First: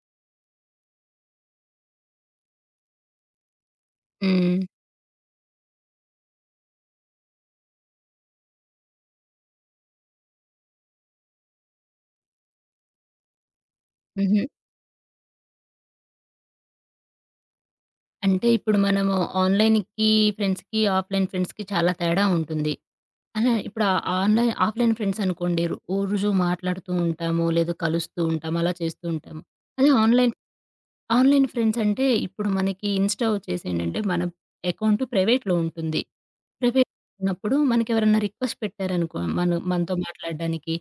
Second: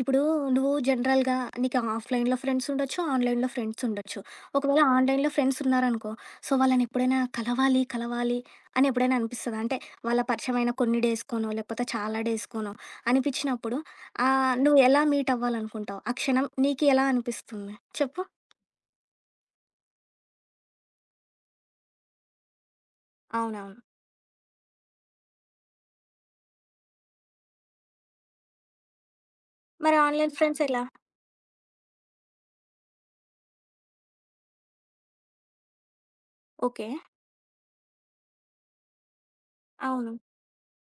ఇప్పుడు నువ్వు జనరల్‌గా నీకు ఆఫ్‌లైన్‌లో ఫ్రెండ్స్ ఉండొచ్చు. ఆన్‌లైన్‌లో ఫ్రెండ్స్ ఉండొచ్చు. హ్మ్. ఒకవేళ ఆన్‌లైన్‌లో ఫ్రెండ్స్ ఉన్నారనుకో, సో, వాళ్ళని ఎప్పుడైనా కలవాలి, కలవాలి అని ఎప్పుడైనా అనిపిస్తదా? అంటే వాళ్ళ పరిచయమైన కొన్ని డేస్‌కోనో, లేకపోతే చాలా డేస్‌కోనో అనిపించినప్పుడు హుహు. నువ్వు ఎలా మీట్ అవ్వాలనుకుంటావు? ఆ క్షణం నీకు ఎలా అనిపిస్తుంది? చెప్పు. అంటే ఇప్పుడు మనము ఆన్‌లైన్‌కి ఫ్రెండ్స్‌కి, ఆఫ్‌లైన్ ఫ్రెండ్స్‌కి చాలా తేడా ఉంటుంది. అలా అవునవును. ఇప్పుడు ఆన్‌లైన్, ఆఫ్‌లైన్ ఫ్రెండ్స్ అనుకోండి రోజు మాట్లాడుతూ ఉంటాము, లేదా కలుస్తూ ఉంటాము, అలా చేస్తూ ఉంటాము. అదే మరి ఆన్‌లైన్, ఆన్‌లైన్ ఫ్రెండ్స్ ఎలా? ఆన్‌లైన్ ఫ్రెండ్స్ అంటే ఇప్పుడు మనకి ఇన్‌స్టా వచ్చేసి ఏంటంటే మన అకౌంట్ ప్రైవేట్‌లో ఉంటుంది. ఓకే. ప్రైవేట్ ఉన్నప్పుడు మనకెవరన్నా రిక్వెస్ట్ పెట్టారనుకో మనతో అవును. మాట్లాడడానికి,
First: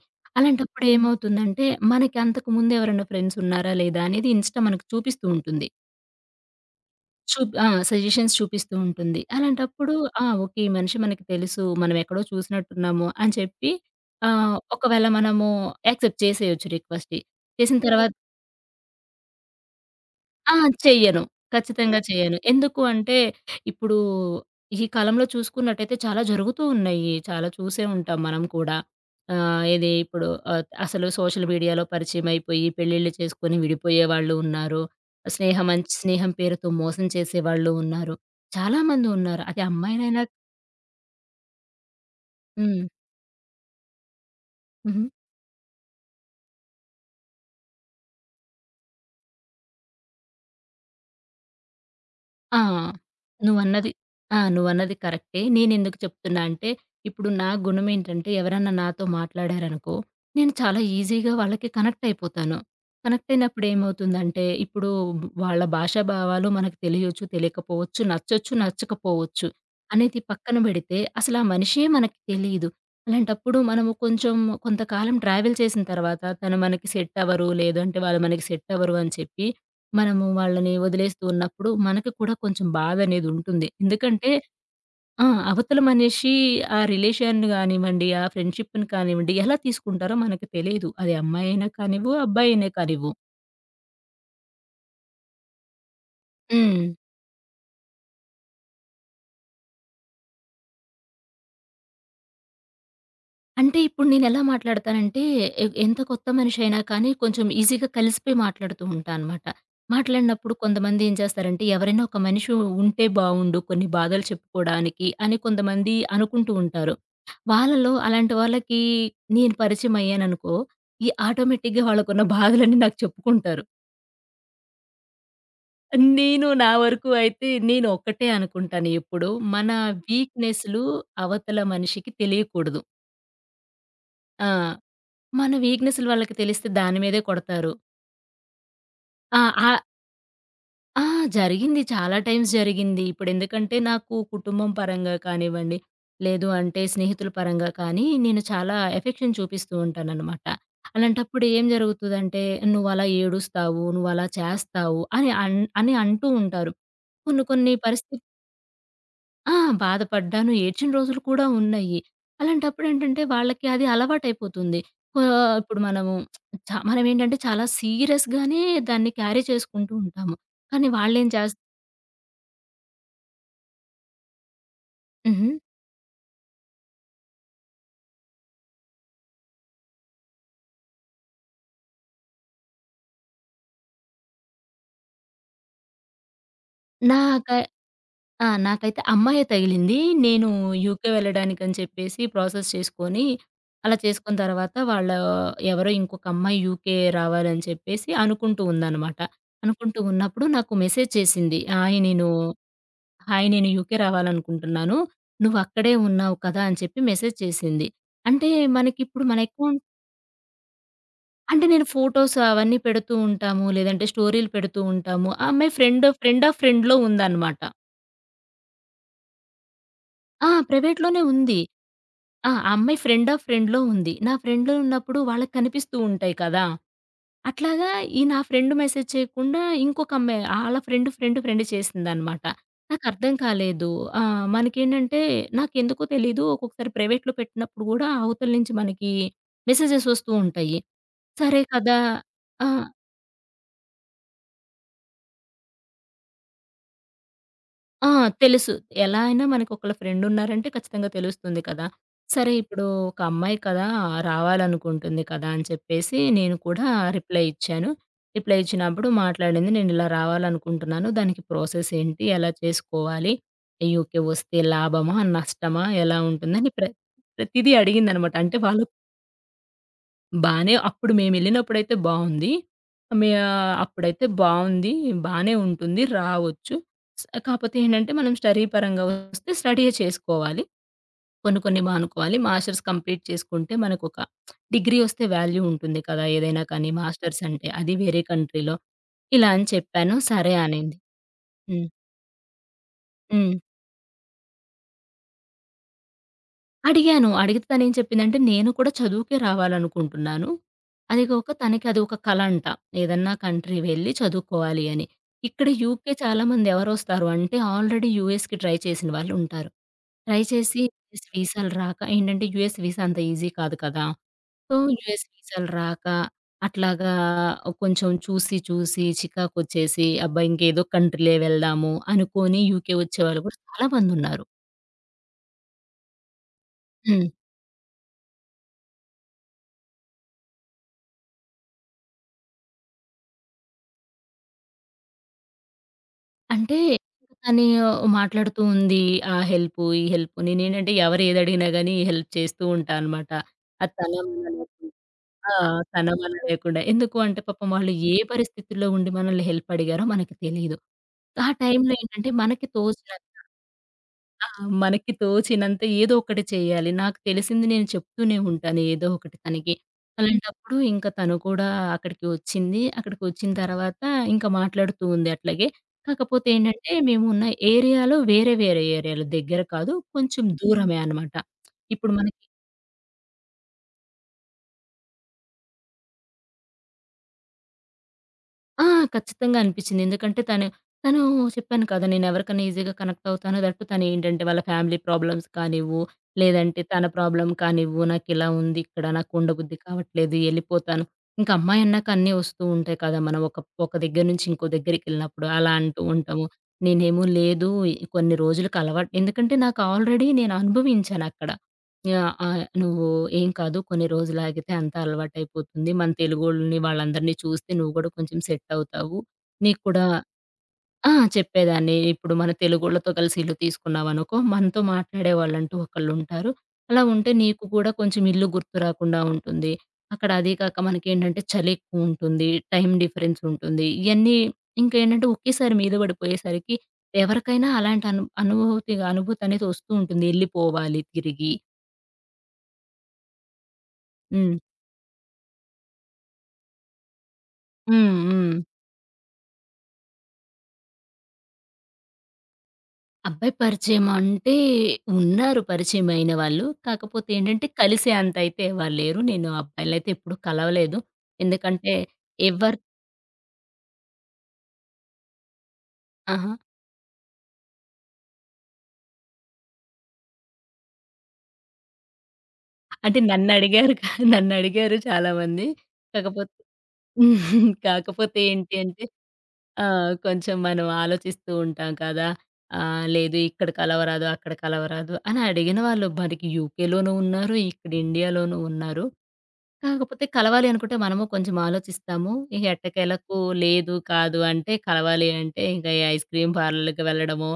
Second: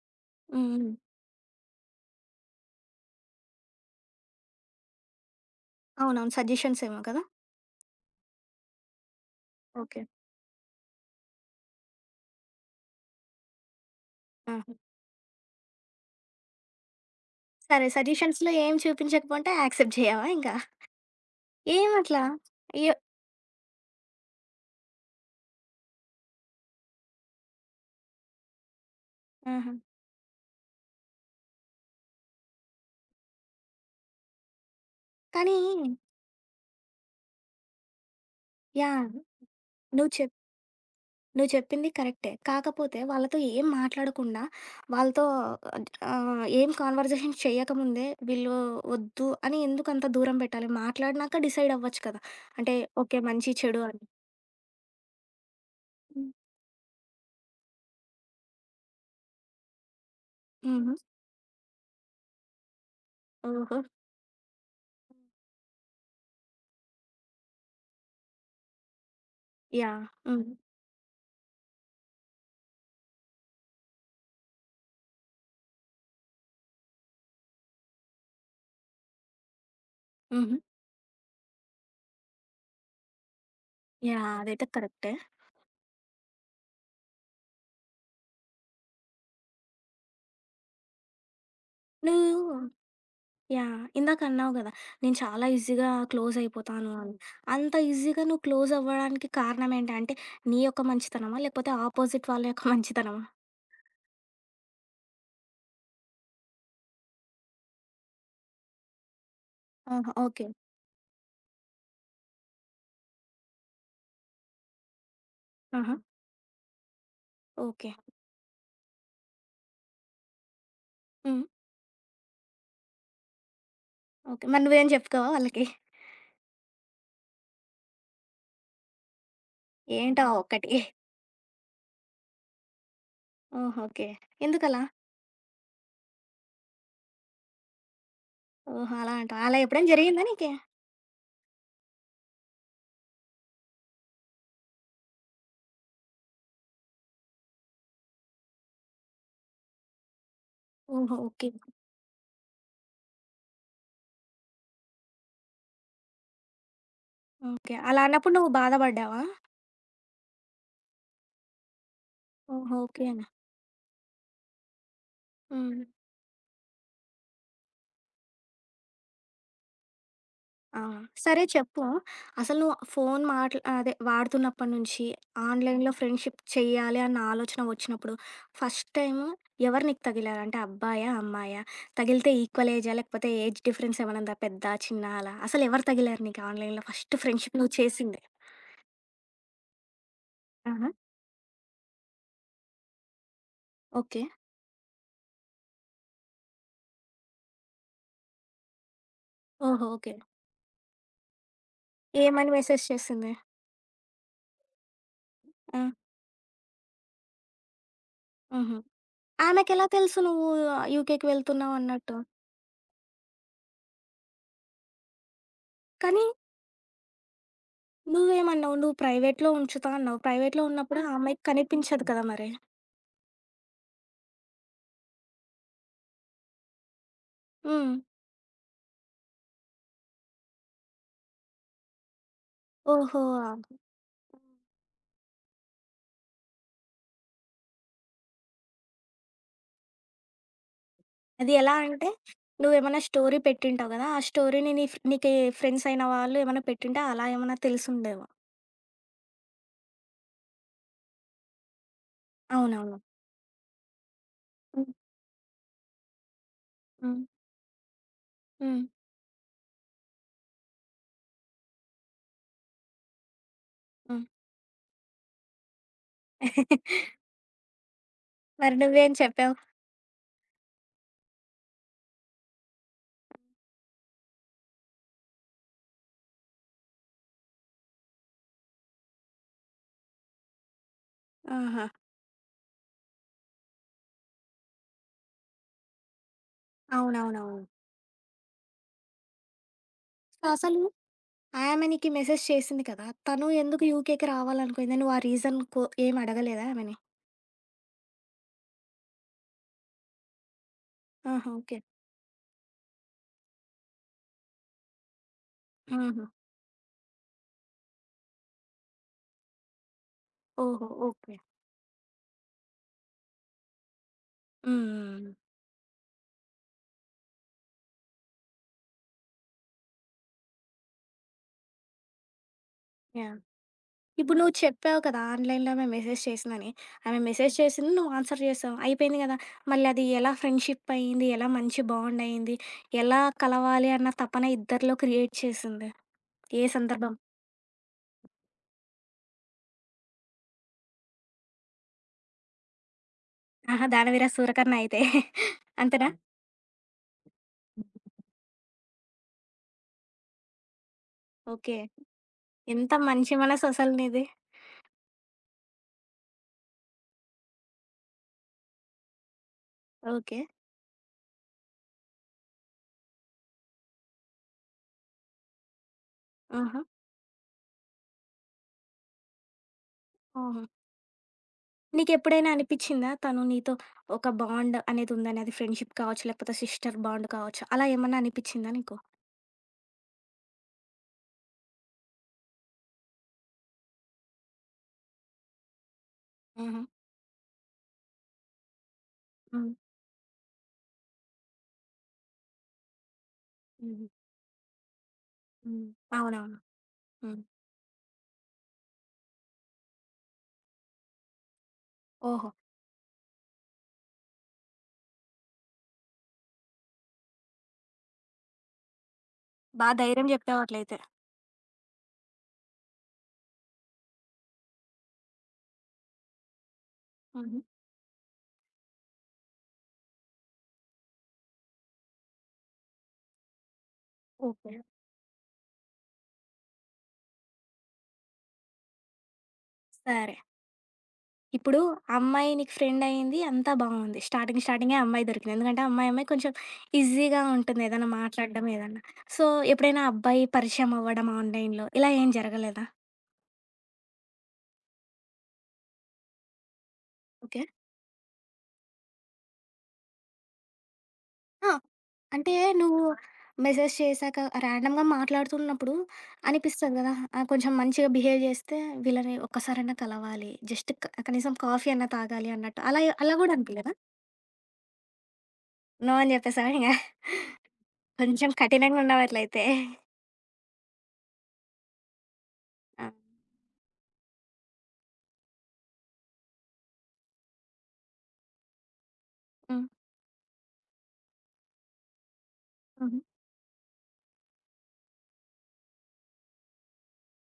హ్మ్. అలాంటప్పుడు హ్మ్. ఏమవుతుందంటే మనకి అంతకు ముందు ఎవరైనా ఫ్రెండ్స్ ఉన్నారా లేదా అనేది ఇన్‌స్టా మనకు చూపిస్తూ ఉంటుంది. అవునవును. సజెషన్స్ ఏమో కదా! చూప్ ఆ! సజెషన్స్ చూపిస్తూ ఉంటుంది. అలాంటప్పుడు ఓకే. ఓకే, ఈ మనిషి మనకి తెలుసు, మనం ఎక్కడో చూసినట్టున్నాము అని చెప్పి ఆహా! ఒకవేళ మనము యాక్సెప్ట్ చేసేయొచ్చు రిక్వెస్ట్‌ని. చేసిన సరే, తర్వాత సజెషన్స్‌లో ఏం చూపించకపోతే యాక్సెప్ట్ చేయవా ఆ! ఇంకా? చెయ్యను. ఖచ్చితంగా ఏమట్లా? చెయ్యను. ఎందుకు ఏ అంటే, ఇప్పుడు ఈ కాలంలో చూసుకున్నట్టయితే చాలా జరుగుతూ ఉన్నాయి. చాలా చూసే ఉంటాం మనం కూడా. ఆహా! ఇది ఇప్పుడు అసలు సోషల్ మీడియాలో పరిచయమైపోయి పెళ్ళిళ్ళు చేసుకొని విడిపోయేవాళ్ళు ఉన్నారు. స్నేహం కానీ స్నేహం పేరుతో మోసం చేసేవాళ్ళు ఉన్నారు. యాహ్! చాలామందున్నారు. అది నువ్వు అమ్మాయినైనా. చెప్ నువ్వు చెప్పింది కరెక్టే. హ్మ్. కాకపోతే వాళ్ళతో ఏం మాట్లాడకుండా, హుహు. వాళ్ళతో ఏం కాన్వర్జేషన్ చేయకముందే వీళ్ళు వద్దు అని ఎందుకు అంత దూరం పెట్టాలి? మాట్లాడినాక డిసైడ్ అవ్వచ్చు కదా! ఆ! అంటే ఓకే. మంచి, చెడు నువ్వన్నది అని. నువ్వన్నది కరెక్టే. నేనెందుకు హ్మ్. చెప్తున్నా అంటే, ఇప్పుడు నా గుణం ఏంటంటే ఎవరన్నా నాతో మాట్లాడారనుకో, నేను చాలా హుహు. ఈజీగా వాళ్ళకి కనెక్ట్ అయిపోతాను. కనెక్ట్ అయినప్పుడు ఓహో! ఏమవుతుందంటే, ఇప్పుడు వాళ్ళ భాషా భావాలు మనకు తెలియొచ్చు, తెలియకపోవచ్చు, నచ్చొచ్చు, నచ్చకపోవచ్చు యాహ్! అనేది హ్మ్. పక్కన పెడితే అసలు ఆ మనిషే మనకి తెలీదు. అలాంటప్పుడు మనము కొంచెం కొంతకాలం ట్రావెల్ చేసిన తర్వాత తను మనకి సెట్ అవ్వరు, లేదంటే వాళ్ళు మనకి సెట్ అవ్వరు అని చెప్పి మనము హుహు. వాళ్ళని వదిలేస్తూ ఉన్నప్పుడు మనకి కూడా కొంచెం బాధనేదుంటుంది. యాహ్! ఎందుకంటే అదైతే కరెక్టే. ఆ! అవతల మనిషి ఆ రిలేషన్‌ని గానివ్వండి, ఆ ఫ్రెండ్‌షిప్‌ని కానివ్వండి ఎలా తీసుకుంటారో మనకి తెలీదు. అది అమ్మాయైనా కానివ్వు, నువ్వు అబ్బాయైనా కానివ్వు. యాహ్! ఇందాకన్నావు గదా! నేను చాలా ఈజీగా క్లోజ్ హ్మ్. అయిపోతాను అని. హ్మ్. అంత ఈజీగా నువ్వు క్లోజ్ అవ్వడానికి కారణం ఏంటి? అంటే నీ యొక్క మంచితనమా? లేకపోతే ఆపోజిట్ వాళ్ళ యొక్క మంచితనమా? అంటే ఇప్పుడు నేనెలా మాట్లాడతానంటే, ఎంత కొత్త మనిషైనా కానీ కొంచెం ఈజీగా కలిసిపోయి మాట్లాడుతూ ఉంటా అనమాట. ఆహా! ఓకే. మాట్లాడినప్పుడు కొంతమంది ఏం చేస్తారంటే, ఎవరైనా ఒక మనిషి ఉంటే బావుండు కొన్ని బాధలు చెప్పుకోడానికి అని ఆహా! కొంతమంది హ్మ్. అనుకుంటూ ఉంటారు. ఓకే. వాళ్ళలో అలాంటి వాళ్ళకి నేను పరిచయం అయ్యాననుకో, ఈ హ్మ్. ఆటోమేటిక్‌గా వాళ్ళకున్న బాధలన్నీ నాకు చెప్పుకుంటారు. ఓకే. మరి నువ్వేం చెప్పుకోవా వాళ్ళకి? నేను నా వరకు అయితే నేను ఒక్కటే అనుకుంటాను ఎప్పుడూ. మన ఏంటో ఆ హ్మ్. ఒక్కటి? వీక్‌నెస్‌లు అవతల మనిషికి తెలియకూడదు. ఓహో! ఓకే. ఆ! ఎందుకలా? మన వీక్‌నెస్‌లు వాళ్ళకి తెలిస్తే దాని మీదే కొడతారు. ఓహో! అలా ఆ! అంటావా? అలా ఆహ్, ఎప్పుడైనా జరిగిందా నీకి? ఆ! జరిగింది. చాలా టైమ్స్ జరిగింది. ఇప్పుడెందుకంటే నాకు కుటుంబం పరంగా కానివ్వండి, లేదు అంటే స్నేహితుల పరంగా కానీ నేను చాలా ఎఫెక్షన్ చూపిస్తూ ఉంటాననమాట. ఓహో! అలాంటప్పుడు ఓకే. ఏం జరుగుతదంటే, "నువ్వలా ఏడుస్తావు, నువ్వలా చేస్తావు" అని అని అంటూ ఉంటారు. కొన్ని కొన్ని ఓకే. అలా పరిస్థితులు. అన్నప్పుడు నువ్వు బాధపడ్డావా? ఆ! బాధపడ్డాను. ఏడ్చిన రోజులు కూడా ఉన్నాయి. ఓహో! ఓకే. అలాంటప్పుడేంటంటే, వాళ్ళకి అది అలవాటైపోతుంది. ఆహ్, ఇప్పుడు హ్మ్. మనము మనమేంటంటే చాలా సీరియస్‌గానే దాన్ని క్యారీ చేసుకుంటూ ఉంటాము. ఆ! కానీ వాళ్ళేం సరే, చేస్. చెప్పు. అసలు నువ్వు ఫోను అదే వాడుతున్నప్పటి నుంచి హుహు. ఆన్‌లైన్‌లో ఫ్రెండ్‌షిప్ చెయ్యాలి అన్న ఆలోచన వచ్చినప్పుడు ఫస్ట్ టైము ఎవరు నీకు తగిలారు? అంటే అబ్బాయా? అమ్మాయా? తగిలితే ఈక్వల్ ఏజా? లేకపోతే ఏజ్ డిఫరెన్స్ ఏమన్నా ఉందా? పెద్దా? చిన్నా? అలా? అసలు ఎవరు తగిలారు నీకు ఆన్‌లైన్‌లో ఫస్ట్ ఫ్రెండ్‌షిప్ నాకై నువ్వు చేసింది? ఆ! నాకైతే అమ్మాయే తగిలింది. నేను ఆహా! యూకే వెళ్ళడానికని చెప్పేసి ప్రాసెస్ చేసుకొని, అలా ఓకే. చేసుకున్న తర్వాత ఎవరో ఇంకొక అమ్మాయి యూకే రావాలని చెప్పేసి అనుకుంటూ ఉందనమాట. ఓహో! అనుకుంటూ ఓకే. ఉన్నప్పుడు నాకు మెసేజ్ చేసింది. ఏమని మెసేజ్ చేసింది? హాయ్ నేను యూకే రావాలనుకుంటున్నాను. ఆ! నువ్వక్కడే ఉన్నావు కదా అని చెప్పి మెసేజ్ చేసింది. అంటే హుహు. మనకిప్పుడు మన అకౌంట్ ఆమెకెలా తెలుసు నువ్వు యూకేకి అంటే నేను వెళ్తున్నావన్నట్టు? ఫోటోస్ అవన్నీ పెడుతూ ఉంటాము. లేదంటే స్టోరీలు పెడుతూ ఉంటాము. ఆ అమ్మాయి ఫ్రెండ్, కానీ ఫ్రెండ్ ఆఫ్ ఫ్రెండ్‌లో ఉందనమాట. నువ్వేమన్నావు? నువ్వు ప్రైవేట్‌లో ఉంచుతా అన్నావు. ఆ, ప్రైవేట్‌లో ఉన్నప్పుడు ఆ హ్మ్. ప్రైవేట్‌లోనే అమ్మాయికి ఉంది. కనిపించదు హ్మ్. కదా మరి. ఆ! ఆ అమ్మాయి ఫ్రెండ్ ఆఫ్ ఫ్రెండ్‌లో ఉంది. నా ఫ్రెండ్‌లో ఉన్నప్పుడు వాళ్ళకి కనిపిస్తూ ఉంటాయి కదా! అట్లాగా హ్మ్. ఈ నా ఫ్రెండ్ మెసేజ్ చేయకుండా ఇంకొక అమ్మాయి ఆళ్ళ ఫ్రెండ్, ఫ్రెండ్, ఫ్రెండ్ చేసిందనమాట. ఓహో! నాకర్థం కాలేదు. మనకేంటంటే నాకెందుకో తెలీదు ఒక్కొక్కసారి ప్రైవేట్‌లో పెట్టినప్పుడు గూడా అవతల నుంచి మనకి మెసేజెస్ వస్తూ ఉంటాయి. అది సరే ఎలా కదా! అంటే ఆ! నువ్వేమన్నా స్టోరీ పెట్టింటావు గదా! ఆ స్టోరీని నీ ఫ్ నీకి ఫ్రెండ్స్ అయిన వాళ్ళు ఏమన్నా పెట్టింటే అలా ఏమన్నా ఆ! తెలిసుందేమో. తెలుసు. ఎలా అయినా మనకొకళ్ళ ఫ్రెండున్నారంటే ఖచ్చితంగా తెలుస్తుంది కదా! సరే ఇప్పుడు అవునవును. ఒక అమ్మాయి కదా! హ్మ్. రావాలనుకుంటుంది కదా అని చెప్పేసి నేను కూడా హ్మ్. రిప్లై ఇచ్చాను. రిప్లై హ్మ్. ఇచ్చినప్పుడు మాట్లాడింది. నేను ఇలా రావాలనుకుంటున్నాను. దానికి ప్రాసెస్ ఏంటి? ఎలా చేసుకోవాలి? యూకే హ్మ్. వస్తే లాభమా? నష్టమా? ఎలా ఉంటుందని ప్రతిదీ అడిగిందనమాట. అంటే మరి వాళ్ళ నువ్వేం చెప్పావు? బానే అప్పుడు మేమెళ్ళినప్పుడైతే బావుంది. అప్పుడైతే బావుంది. బానే ఉంటుంది. రావచ్చు. కాపోతే ఏంటంటే, మనం స్టడీ పరంగా వస్తే స్టడీయే చేసుకోవాలి. కొన్ని కొన్ని ఆహా! మానుకోవాలి. మాస్టర్స్ కంప్లీట్ చేసుకుంటే మనకొక డిగ్రీ వస్తే వాల్యూ ఉంటుంది కదా! ఏదైనా కానీ మాస్టర్స్ అవునవునవును. అంటే. అది వేరే కంట్రీలో ఇలా అని చెప్పాను. సో, సరే అసలు అనింది. ఆమె హ్మ్. నీకి మెసేజ్ చేసింది కదా! తను హ్మ్. ఎందుకు యూకేకి రావాలనుకుంది? నువ్వు ఆ రీజన్ కో ఏం అడగలేదా ఆమెని? అడిగాను. అడిగితే తనేం చెప్పిందంటే, "నేను కూడా చదువుకే రావాలనుకుంటున్నాను. ఆహా! అదిగాక ఓకే. తనకి అదొక కల అంట. ఏదన్నా కంట్రీ వెళ్ళి చదువుకోవాలి" అని. ఇక్కడ యూకే ఆహా! చాలామంది ఎవరొస్తారు అంటే, ఆల్రెడీ యూఎస్‌కి ట్రై చేసిన వాళ్ళుంటారు. ట్రై చేసి ఓహో! US okay. వీసాలు రాక ఏంటంటే, యూఎస్ వీసా అంత ఈజీ కాదు కదా! సో, హ్మ్. యూఎస్ హ్మ్. వీసాలు రాక అట్లాగా కొంచెం చూసి, చూసి చికాకొచ్చేసి, అబ్బా! ఇంకేదో కంట్రీలే వెళ్దాము అనుకోని యూకే యాహ్! వచ్చేవాళ్ళు కూడా ఇప్పుడు చాలామందున్నారు. నువ్వు చెప్పావు కదా! ఆన్‌లైన్‌లో ఆమె మెసేజ్ చేసిందని. ఆమె హ్మ్. మెసేజ్ చేసింది, నువ్వు ఆన్సర్ చేసావు. అయిపోయింది కదా! మళ్ళీ అది ఎలా ఫ్రెండ్‌షిప్ అయింది? ఎలా మంచి బాండ్ అయింది? ఎలా కలవాలి అన్న తపన ఇద్దరిలో క్రియేట్ చేసింది? ఏ అంటే సందర్భం? తను మాట్లాడుతూ ఉంది. ఆ హెల్పు, ఈ హెల్పు. నేనేంటంటే ఎవరు ఏదడిగినా గాని హెల్ప్ చేస్తూ ఉంటా అనమాట. ఆహా! అది తన 'దానవీర మన సూరకర్ణ' లేకుండా అయితే. ఆ! తన అంతేనా? హ్మ్. మన లేకుండా. ఎందుకు అంటే పాపం వాళ్ళు ఏ పరిస్థితుల్లో ఉండి మనల్ని హెల్ప్ అడిగారో మనకి తెలీదు. ఆ ఓకే. టైంలో ఏంటంటే మనకి ఎంత తోచిన మంచి మనసు అసలు నీది. ఆ! మనకి తోచినంత ఏదో ఒకటి చేయాలి. నాకు తెలిసింది నేను చెప్తూనే ఉంటాను ఏదో ఒకటి తనకి. ఓకే. అలాంటప్పుడు ఇంక తను కూడా అక్కడికి వచ్చింది. అక్కడికి వచ్చిన తర్వాత ఇంక మాట్లాడుతూ ఉంది అట్లాగే. కాకపోతే ఆహా! ఏంటంటే మేమున్న ఏరియాలో వేరే వేరే ఏరియాలు దగ్గర కాదు. కొంచెం ఓహో! దూరమే అనమాట. ఇప్పుడు మనకి నీకెప్పుడైనా అనిపిచ్చిందా? తను నీతో ఒక బాండ్ అనేది ఉందని. అది ఫ్రెండ్‌షిప్ కావచ్చు, లేకపోతే సిస్టర్ బాండ్ కావచ్చు. అలా ఏమన్నా అనిపిచ్చిందా ఆ! నీకు? ఖచ్చితంగా అనిపిచ్చింది. ఎందుకంటే తను చెప్పాను కదా! నేనెవరికన్నా ఈజీగా కనెక్ట్ అవుతాను. తనేంటంటే వాళ్ళ ఫ్యామిలీ ప్రాబ్లమ్స్ కానివ్వు, లేదంటే హుహు. తన ప్రాబ్లమ్ కానివ్వు, నాకిలా ఉంది ఇక్కడ, హ్మ్. నాకుండబుద్ధి కావట్లేదు, ఎళ్ళిపోతాను. ఇంక అమ్మాయన్నాక అన్నీ వస్తూ ఉంటాయి కదా! మనం ఒక హుహు. దగ్గర నుంచి ఇంకో దగ్గరికెళ్ళినప్పుడు అలా హ్మ్. అంటూ ఉంటాము. అవునవును. నేనేమో హ్మ్. లేదు, కొన్ని రోజులకి అలవాటు ఎందుకంటే నాకు ఆల్రెడీ నేను అనుభవించానక్కడ. యాహ్! ఓహో! ఆహ్, నువ్వు ఏం కాదు కొన్ని రోజులు ఆగితే అంతా అలవాటయిపోతుంది. మన తెలుగోళ్ళని వాళ్ళందరిని చూస్తే నువ్వు గూడా కొంచెం సెట్ అవుతావు. నీకు బా కూడా ధైర్యం జెప్పావు అట్లయితే. ఆ! చెప్పేదాన్ని. ఇప్పుడు మన తెలుగోళ్ళతో కలిసి ఇల్లు తీసుకున్నామనుకో, మనతో మాట్లాడేవాళ్ళంటూ ఒకళ్ళుంటారు. అలా ఉంటే హుహు. నీకు కూడా కొంచెం ఇల్లు గుర్తు రాకుండా ఉంటుంది. అక్కడ అదీ కాక మనకేంటంటే చలి ఎక్కువుంటుంది. టైమ్ డిఫరెన్స్ ఉంటుంది. ఇయన్నీ ఓకే. ఇంకేంటంటే ఒకేసారి మీద పడిపోయేసరికి ఎవరికైనా అలాంటి అనుభూతిగా అనుభూతనేది వస్తూ ఉంటుంది. సరే. ఎళ్ళిపోవాలి తిరిగి. ఇప్పుడు అమ్మాయి నీకు ఫ్రెండ్ అయింది అంతా బావుంది. హ్మ్. స్టార్టింగ్ స్టార్టింగే అమ్మాయి దొరికింది. ఎందుకంటే అమ్మాయి, అమ్మాయి కొంచెం ఈజీగా ఉంటుంది ఏదైనా హ్మ్. హ్మ్. మాట్లాడడం ఏదన్నా. సో, ఎప్పుడైనా అబ్బాయి పరిచయం అవ్వడం ఆన్‌లైన్‌లో ఇలా ఏం జరగలేదా? అబ్బాయి పరిచయం అంటే ఉన్నారు పరిచయమైన వాళ్ళు. కాకపోతే ఓకే. ఏంటంటే కలిసే అంత అయితే ఎవరు లేరు. నేను అబ్బాయిలనైతే ఎప్పుడు కలవలేదు. ఆ! ఎందుకంటే అంటే ఎవరు నువ్వు మెసేజ్ చేశాక ర్యాండమ్‌గా మాట్లాడుతున్నప్పుడు ఆహా! అనిపిస్తది గదా! కొంచెం మంచిగా బిహేవ్ జేస్తే వీళ్ళని ఒక్కసారైనా కలవాలి. జస్ట్ క కనీసం కాఫీ అన్నా తాగాలి అన్నట్టు అలా అంటే అలా గూడా నన్నడిగారు అనిపియలేదా? నన్నడిగారు చాలామంది. నో అని కాకపోతే జెప్పేసావా ఇంగ? కాకపోతే కొంచెం ఏంటి కఠినంగా అంటే ఉన్నావట్లయితే. కొంచెం మనం ఆలోచిస్తూ ఉంటాం కదా! ఆ! లేదు ఇక్కడ కలవరాదు, అక్కడ కలవరాదు అని అడిగిన వాళ్ళు మనకి యూకేలోనూ ఉన్నారు, ఇక్కడ ఇండియాలోనూ ఉన్నారు. హ్మ్. కాకపోతే కలవాలి అనుకుంటే మనము కొంచెం ఆలోచిస్తాము. ఇక హుహు. ఎట్టకేలకు లేదు, కాదు అంటే కలవాలి అంటే ఇంక ఈ ఐస్ క్రీమ్ పార్లర్‌లకి వెళ్ళడము,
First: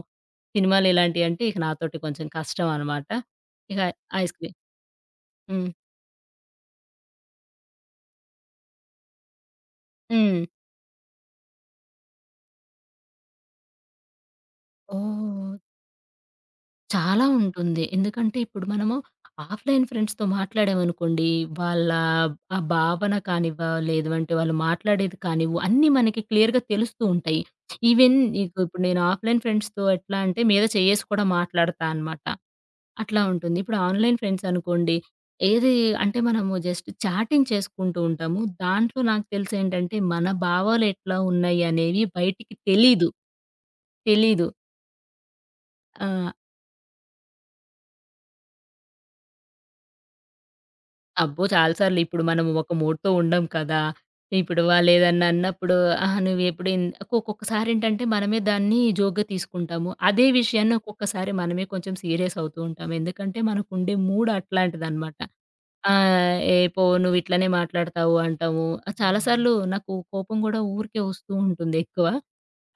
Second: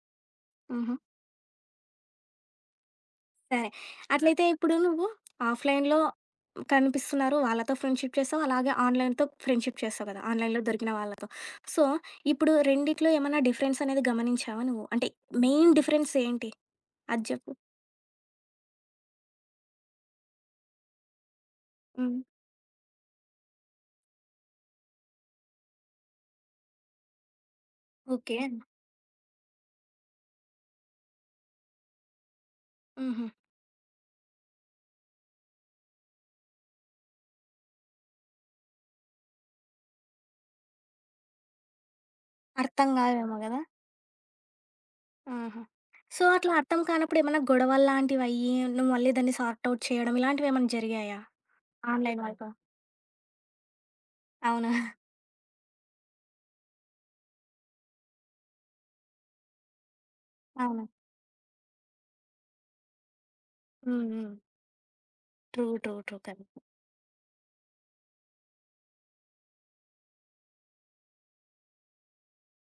సినిమాలు హుహు. ఇలాంటియంటే ఇక నాతోటి కొంచెం కష్టం అనమాట. సరే. ఇక ఐస్ అట్లయితే క్రీమ్ ఇప్పుడు నువ్వు హ్మ్. ఆఫ్‌లైన్‌లో కనిపిస్తున్నారు. వాళ్ళతో ఫ్రెండ్‌షిప్ చేస్తావు. అలాగే ఆన్‌లైన్‌తో ఫ్రెండ్‌షిప్ చేస్తావు కదా! హ్మ్. ఆన్‌లైన్‌లో దొరికిన వాళ్ళతో. సో, ఇప్పుడు రెండిట్లో ఏమన్నా డిఫరెన్స్ అనేది గమనించావా నువ్వు? అంటే ఓహ్! మెయిన్ డిఫరెన్స్ ఏంటి? అది చాలా జెప్పు. ఉంటుంది. ఎందుకంటే ఇప్పుడు మనము ఆఫ్‌లైన్ ఫ్రెండ్స్‌తో మాట్లాడామనుకోండి, వాళ్ళ హ్మ్. ఆ భావన కానివ్వ, లేదు అంటే వాళ్ళు మాట్లాడేది కానివ్వు, అన్నీ మనకి క్లియర్‌గా తెలుస్తూ ఉంటాయి. Even okay. నీకు ఇప్పుడు నేను ఆఫ్‌లైన్ ఫ్రెండ్స్‌తో ఎట్లా అంటే మీద చేయ్యేసి కూడా మాట్లాడతా అనమాట. అట్లా హుహు. ఉంటుంది. ఇప్పుడు ఆన్‌లైన్ ఫ్రెండ్స్ అనుకోండి, ఏది అంటే మనము జస్ట్ చాటింగ్ చేసుకుంటూ ఉంటాము. దాంట్లో నాకు తెలిసేంటంటే మన భావాలు ఎట్లా ఉన్నాయి అనేవి బయటికి అర్థం తెలీదు. కాదేమో గదా! తెలీదు. ఆహా! ఆ! సో, అట్లా అర్థం కానప్పుడు ఏమన్నా గొడవల్లాంటివయ్యి, నువ్వు మళ్ళీ దాన్ని సార్ట్ ఔట్ చేయడం ఇలాంటివేమన్నా జరిగాయా? అబ్బో! చాలా సార్లు. ఆన్‌లైన్ ఇప్పుడు మనం వాళ్ళతో. ఒక మూడ్‌తో ఉండం కదా! ఇప్పుడు అవును. వాళ్ళేదన్నా అన్నప్పుడు, "అహా! నువ్వెప్పుడు ఇన్" ఒక్కొక్కసారేంటంటే మనమే దాన్ని జోక్‌గా తీసుకుంటాము. అదే విషయాన్ని అవును. ఒక్కొక్కసారి మనమే కొంచెం సీరియస్ అవుతూ ఉంటాం. ఎందుకంటే మనకుండే హ్మ్. మూడ్ హ్మ్. అట్లాంటిదనమాట. ట్రూ. ట్రూ. ట్రూ. ఆహ్, "ఏ కరెక్ట్. పో నువ్వు ఇట్లనే మాట్లాడతావు" అంటాము. చాలా సార్లు నాకు కోపం గూడా ఊరికే వస్తూ ఉంటుంది ఎక్కువ.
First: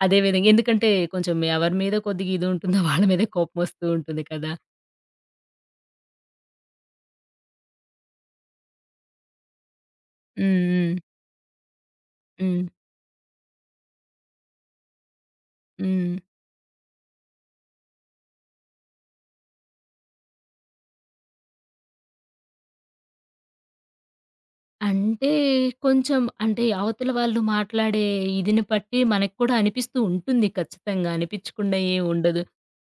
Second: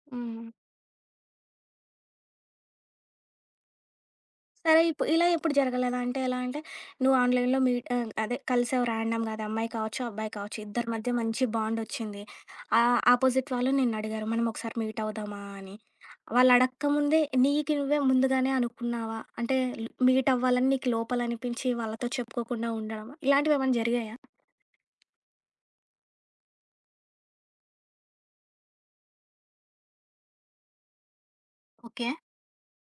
అదే హ్మ్. విధంగా ఎందుకంటే కొంచెం ఎవరి మీద కొద్దిగా ఇది ఉంటుందో వాళ్ళ మీదే కోపమొస్తూ ఉంటుంది కదా! సరే, ఇలా ఎప్పుడు జరగలేదా? అంటే ఎలా అంటే నువ్వు ఆన్‌లైన్‌లో అదే కలిసావు ర్యాండమ్‌గా అది అమ్మాయి కావచ్చు, అబ్బాయి కావచ్చు. హ్మ్. ఇద్దరి హ్మ్. మధ్య మంచి బాండొచ్చింది. హ్మ్. అపోజిట్ వాళ్ళు నిన్నడిగారు మనం ఒకసారి మీట్ అవుదామా అని. హ్మ్. వాళ్ళు అడక్క ముందే నీకు నువ్వే ముందుగానే అనుకున్నావా? అంటే ల్ మీట్ అవ్వాలని నీకు లోపలనిపించి వాళ్ళతో చెప్పుకోకుండా ఉండడమా? ఇలాంటివేమన్నా జరిగాయా? అంటే కొంచెం అంటే అవతల వాళ్ళు మాట్లాడే ఇదిని బట్టి మనకు కూడా అనిపిస్తూ ఉంటుంది ఖచ్చితంగా. అనిపిచ్చకుండా ఏం ఓకే. ఉండదు.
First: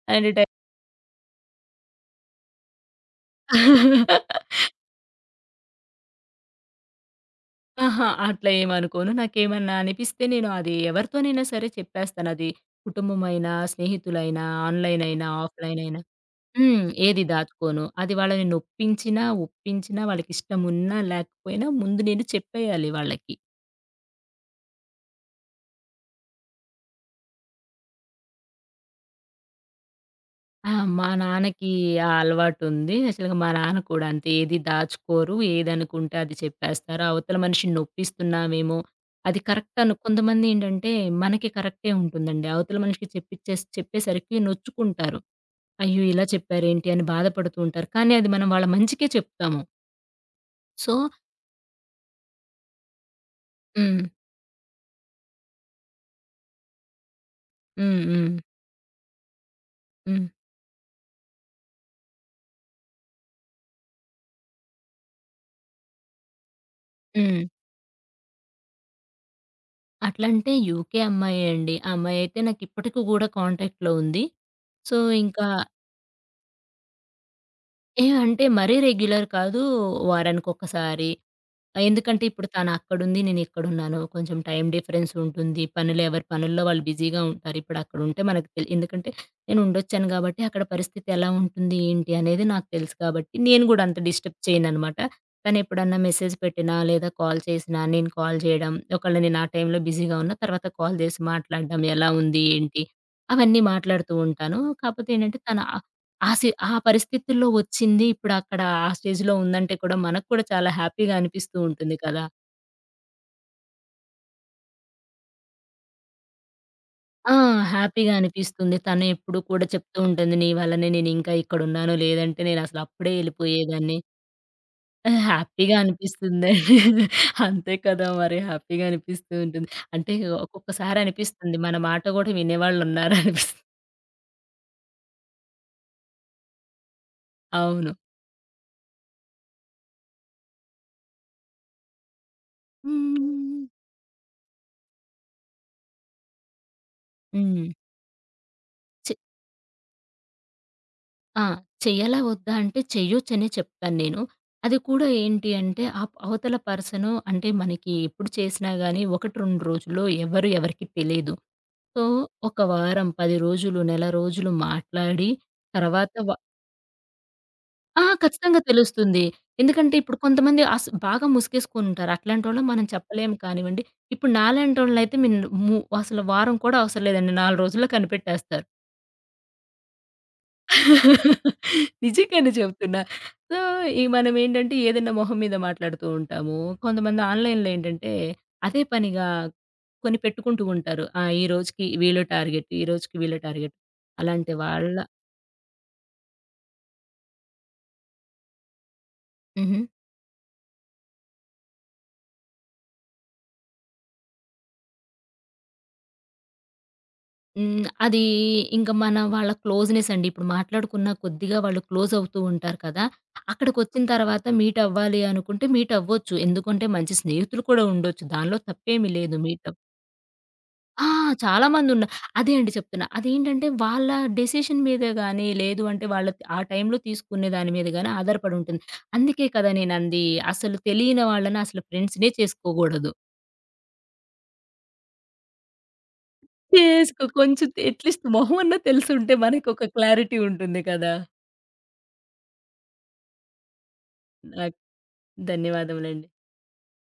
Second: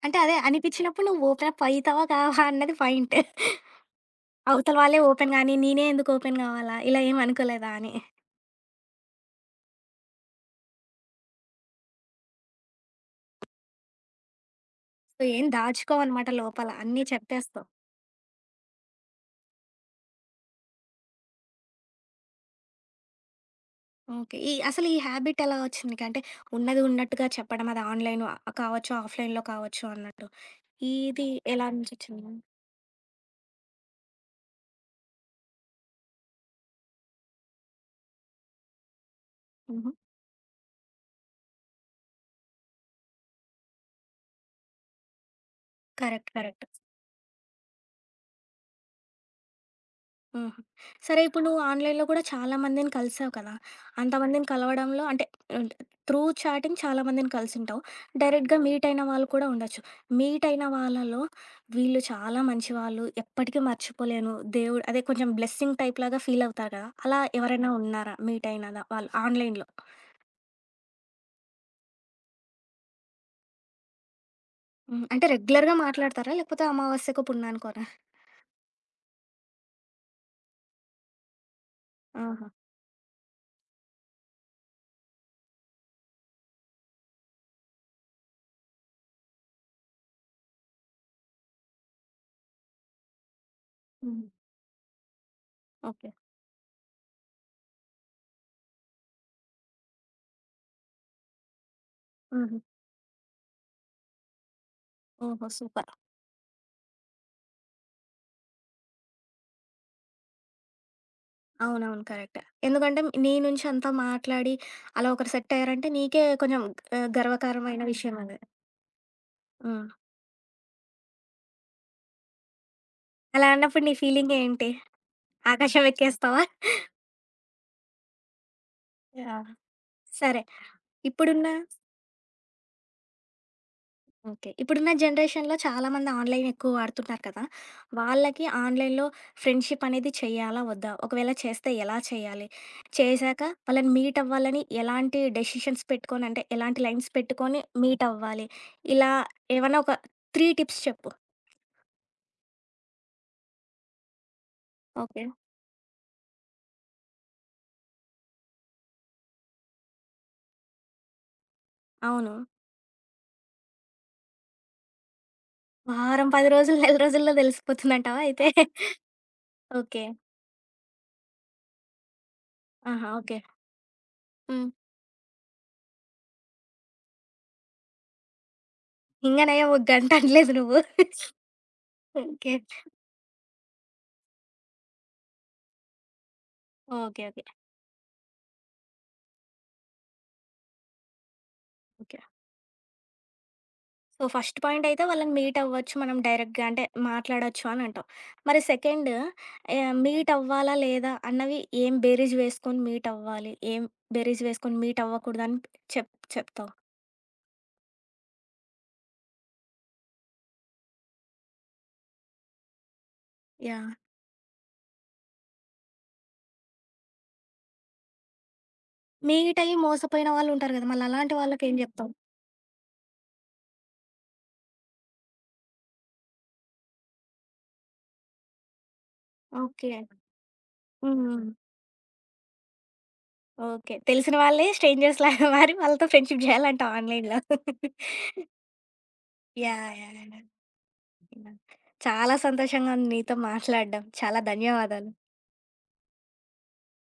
అంటే అండ్ అదే టై అనిపించినప్పుడు నువ్వు ఓపెన్ అప్ అయితావా కావా అన్నది పాయింట్. అవతల వాళ్ళే ఓపెన్ గానీ, నేనే ఎందుకు ఓపెన్ గావాలా? ఇలా ఏమి అనుకోలేదా అని? అహా! అట్లా ఏమనుకోను. నాకేమన్నా అనిపిస్తే నేను అది ఎవరితోనైనా సరే చెప్పేస్తాను. అది కుటుంబమైనా, స్నేహితులైనా, ఆన్‌లైన్ సో, అయినా, ఏం ఆఫ్‌లైన్ అయినా. దాచుకోవనమాట లోపల. అన్నీ ఏది చెప్పేస్తావు. దాచుకోను. అది వాళ్ళని నొప్పించినా, ఒప్పించినా, వాళ్ళకిష్టమున్నా లేకపోయినా ముందు నేను చెప్పేయాలి వాళ్ళకి. ఓకే. ఈ అసలు ఈ హ్యాబిట్ ఎలా వచ్చింది నీకు? అంటే ఉన్నది ఉన్నట్టుగా చెప్పడం అది ఆన్‌లైన్ కావచ్చు, ఆఫ్‌లైన్‌లో కావచ్చు అన్నట్టు. ఆ! మా ఇది ఎలా నాన్నకి నుంచి ఆ వచ్చింది? అలవాటుంది. యాక్చువల్‌గా మా నాన్న కూడా అంతే. ఏది దాచుకోరు. ఏదనుకుంటే అది చెప్పేస్తారు. అవతల మనిషిని నొప్పిస్తున్నామేమో, అది కరెక్ట్ హుహు. కొంతమందేంటంటే మనకి కరెక్టే ఉంటుందండి. అవతల మనిషికి చెప్పిచ్చేసి చెప్పేసరికి నొచ్చుకుంటారు. అయ్యో! ఇలా కరెక్ట్. కరెక్ట్. చెప్పారేంటి అని బాధపడుతూ ఉంటారు. కానీ అది మనం వాళ్ళ మంచికే చెప్తాము. హుహు. సో సరే, ఇప్పుడు నువ్వు ఆన్‌లైన్‌లో కూడా చాలా మందిని కలిసావు కదా! హ్మ్. అంతమందిని కలవడంలో అంటే త్రూ చాటింగ్ చాలా మందిని కలిసుంటావు. హ్మ్. హ్మ్. డైరెక్ట్‌గా మీట్ అయిన వాళ్ళు కూడా ఉండొచ్చు. హ్మ్. మీట్ అయిన వాళ్ళలో వీళ్ళు చాలా మంచివాళ్ళు, ఎప్పటికీ మర్చిపోలేను దేవుడు అదే కొంచెం బ్లెస్సింగ్ టైప్‌లాగా ఫీల్ అవుతారు కదా! అలా హ్మ్. ఎవరైనా ఉన్నారా? మీట్ అయిన వాళ్ళు ఆన్‌లైన్‌లో? అట్లంటే యూకే అమ్మాయే అండి. ఆ అమ్మాయయితే నాకిప్పటికి గూడా కాంటాక్ట్‌లో ఉంది. సో హ్మ్. అంటే ఇంకా రెగ్యులర్‌గా మాట్లాడతారా? లేకపోతే అమావాస్యకో పుణ్యానికోనా? ఏ అంటే మరీ రెగ్యులర్ కాదు. వారానికొకసారి. ఆహ్, ఎందుకంటే ఆహా! ఇప్పుడు తను అక్కడుంది. నేను ఇక్కడున్నాను. కొంచెం టైమ్ డిఫరెన్స్ ఉంటుంది. పనులు ఎవరి పనుల్లో వాళ్ళు బిజీగా ఉంటారు. ఇప్పుడు అక్కడుంటే మనకు తెల్ ఎందుకంటే నేను ఉండొచ్చాను కాబట్టి అక్కడ పరిస్థితి ఎలా ఉంటుంది? ఏంటి? అనేది నాకు తెలుసు కాబట్టి నేను గూడా అంత హ్మ్. డిస్టర్బ్ చేయననమాట. తను ఎప్పుడన్నా ఓకే. మెసేజ్ పెట్టినా లేదా కాల్ చేసినా నేను కాల్ చేయడం. ఒకవేళ నేను ఆ టైంలో బిజీగా ఉన్నా తర్వాత కాల్ చేసి మాట్లాడడం. ఎలా ఉంది? హుహు. ఏంటి? అవన్నీ మాట్లాడుతూ ఉంటాను. కాపోతే ఏంటంటే ఓహో! తన సూపర్. ఆ సి ఆ పరిస్థితుల్లో వచ్చింది. ఇప్పుడక్కడ ఆ స్టేజ్‌లో ఉందంటే కూడా మనకు కూడా చాలా హ్యాపీగా అనిపిస్తూ ఉంటుంది అవునవును. కదా! కరెక్టే. ఎందుకంటే నీ నుంచి అంతా మాట్లాడి అలా ఒకరు సెట్ అయ్యారంటే నీకే కొంచెం ఆ! గర్వకారమైన హ్యాపీగా విషయం అది. అనిపిస్తుంది. తను ఎప్పుడు కూడా హ్మ్. చెప్తూ ఉంటుంది. "నీ వల్లనే నేనింకా ఇక్కడున్నాను. లేదంటే నేనసలు అప్పుడే అలా అన్నప్పుడు నీ ఎళ్ళిపోయేదాన్ని." ఫీలింగ్ ఏంటి? ఆహ్, హ్యాపీగా ఆకాశం ఎక్కేస్తావా? అనిపిస్తుంది. అంతే కదా! మరి హ్యాపీగా అనిపిస్తూ యాహ్! ఉంటుంది. అంటే సరే. ఒక్కొక్కసారి ఇప్పుడున్న అనిపిస్తుంది. మన మాట గూడా వినేవాళ్ళున్నారనిపిస్తుంది. ఓకే. ఇప్పుడున్న జనరేషన్‌లో చాలామంది ఆన్‌లైన్ ఎక్కువ వాడుతున్నారు కదా! అవును. వాళ్ళకి ఆన్‌లైన్‌లో ఫ్రెండ్‌షిప్ అనేది చేయాలా? వద్దా? ఒకవేళ చేస్తే ఎలా చేయాలి? హ్మ్. చేశాక వాళ్ళని మీట్ అవ్వాలని ఎలాంటి డెసిషన్స్ పెట్టుకొని అంటే ఎలాంటి లైన్స్ పెట్టుకొని హ్మ్. మీట్ అవ్వాలి? ఇలా ఏమన్నా ఒక 3 టిప్స్ చెప్పు. ఆ! చెయ్యాలా వద్దా అంటే చెయ్యొచ్చనే చెప్పాను నేను. అది కూడా ఓకే. ఏంటి అంటే అవతల పర్సను అంటే మనకి ఎప్పుడు చేసినా గానీ 1, 2 రోజుల్లో ఎవరు ఎవరికీ తెలీదు. సో, అవును. ఒక వారం, 10 రోజులు, నెల రోజులు మాట్లాడి తర్వాత వారం, వ 10 రోజులు, నెల రోజుల్లో ఆ! తెలిసిపోతుందంటావా అయితే? ఖచ్చితంగా తెలుస్తుంది. ఎందుకంటే ఓకే. ఇప్పుడు కొంతమంది బాగా ముసుగేసుకొనుంటారు. అట్లాంటోళ్ళకి మనం ఆహా! చెప్పలేం ఓకే. కానివ్వండి. ఇప్పుడు హ్మ్. నాలాంటోళ్ళనైతే మీన్ ము అసలు వారం కూడా అవసరం లేదండి. 4 రోజుల్లో కనిపెట్టేస్తారు. ఇంగనయ్య ఒక గంట అనలేదు నువ్వు. నిజంగానే ఓకే. చెప్తున్నా. సో, ఈ మనమేంటంటే ఏదైనా మొహం మీద మాట్లాడుతూ ఉంటాము. కొంతమంది ఓకే. ఓకే. ఆన్‌లైన్‌లో ఏంటంటే అదే పనిగా కొని పెట్టుకుంటూ ఉంటారు. ఆ! ఈ రోజుకి ఓకే. వీళ్ళ టార్గెట్, ఈ రోజుకి వీళ్ళ టార్గెట్. సో, అలాంటి ఫస్ట్ పాయింట్ వాళ్ళ అయితే వాళ్ళని మీట్ అవ్వచ్చు మనం డైరెక్ట్‌గా అంటే మాట్లాడొచ్చు అని అంటావు. మరి సెకండ్ హుహు. మీట్ అవ్వాలా? లేదా? అన్నవి ఏం బేరీజ్ వేసుకొని మీట్ అవ్వాలి? ఏం బేరీజ్ వేసుకొని మీట్ అవ్వకూడదని చెప్తావు? హ్మ్. అది ఇంక మన వాళ్ళ క్లోజ్‌నెస్ అండి. ఇప్పుడు మాట్లాడుకున్న కొద్దిగా వాళ్ళు క్లోజ్ అవుతూ ఉంటారు కదా! యాహ్! అక్కడికొచ్చిన తర్వాత మీట్ అవ్వాలి అనుకుంటే మీట్ అవ్వచ్చు. ఎందుకంటే మంచి స్నేహితులు కూడా ఉండొచ్చు. దానిలో తప్పేమి లేదు. మీట్ మీట్ అయ్యి మోసపోయిన వాళ్ళుంటారు గదా! ఆ! మళ్ళలాంటి చాలా వాళ్ళకేం మందున్న జెప్తావు? అదే అండి చెప్తున్నా. అదేంటంటే వాళ్ళ డెసిషన్ మీదే గాని, లేదు అంటే వాళ్ళ ఆ టైంలో తీసుకునే దాని మీద గాని ఆధారపడి ఉంటుంది. అందుకే కదా ఓకే. నేనంది అసలు హ్మ్. తెలియని హ్మ్. వాళ్ళని అసలు ఫ్రెండ్స్‌నే చేసుకోగూడదు. ఓకే. తెలిసిన వాళ్ళే స్ట్రేంజర్స్ లాగా మారి వాళ్ళతో ఫ్రెండ్‌షిప్ జేయాలంటావు చేసుకో ఆన్‌లైన్‌లో. కొంచెం అట్‌లీస్ట్ మొహమన్నా తెలుసుంటే మనకొక యాహ్! యాహ్! Clarity yeah! ఉంటుంది కదా! చాలా సంతోషంగా ఉంది నీతో మాట్లాడడం. చాలా నాకు ధన్యవాదాలు. ధన్యవాదములండి.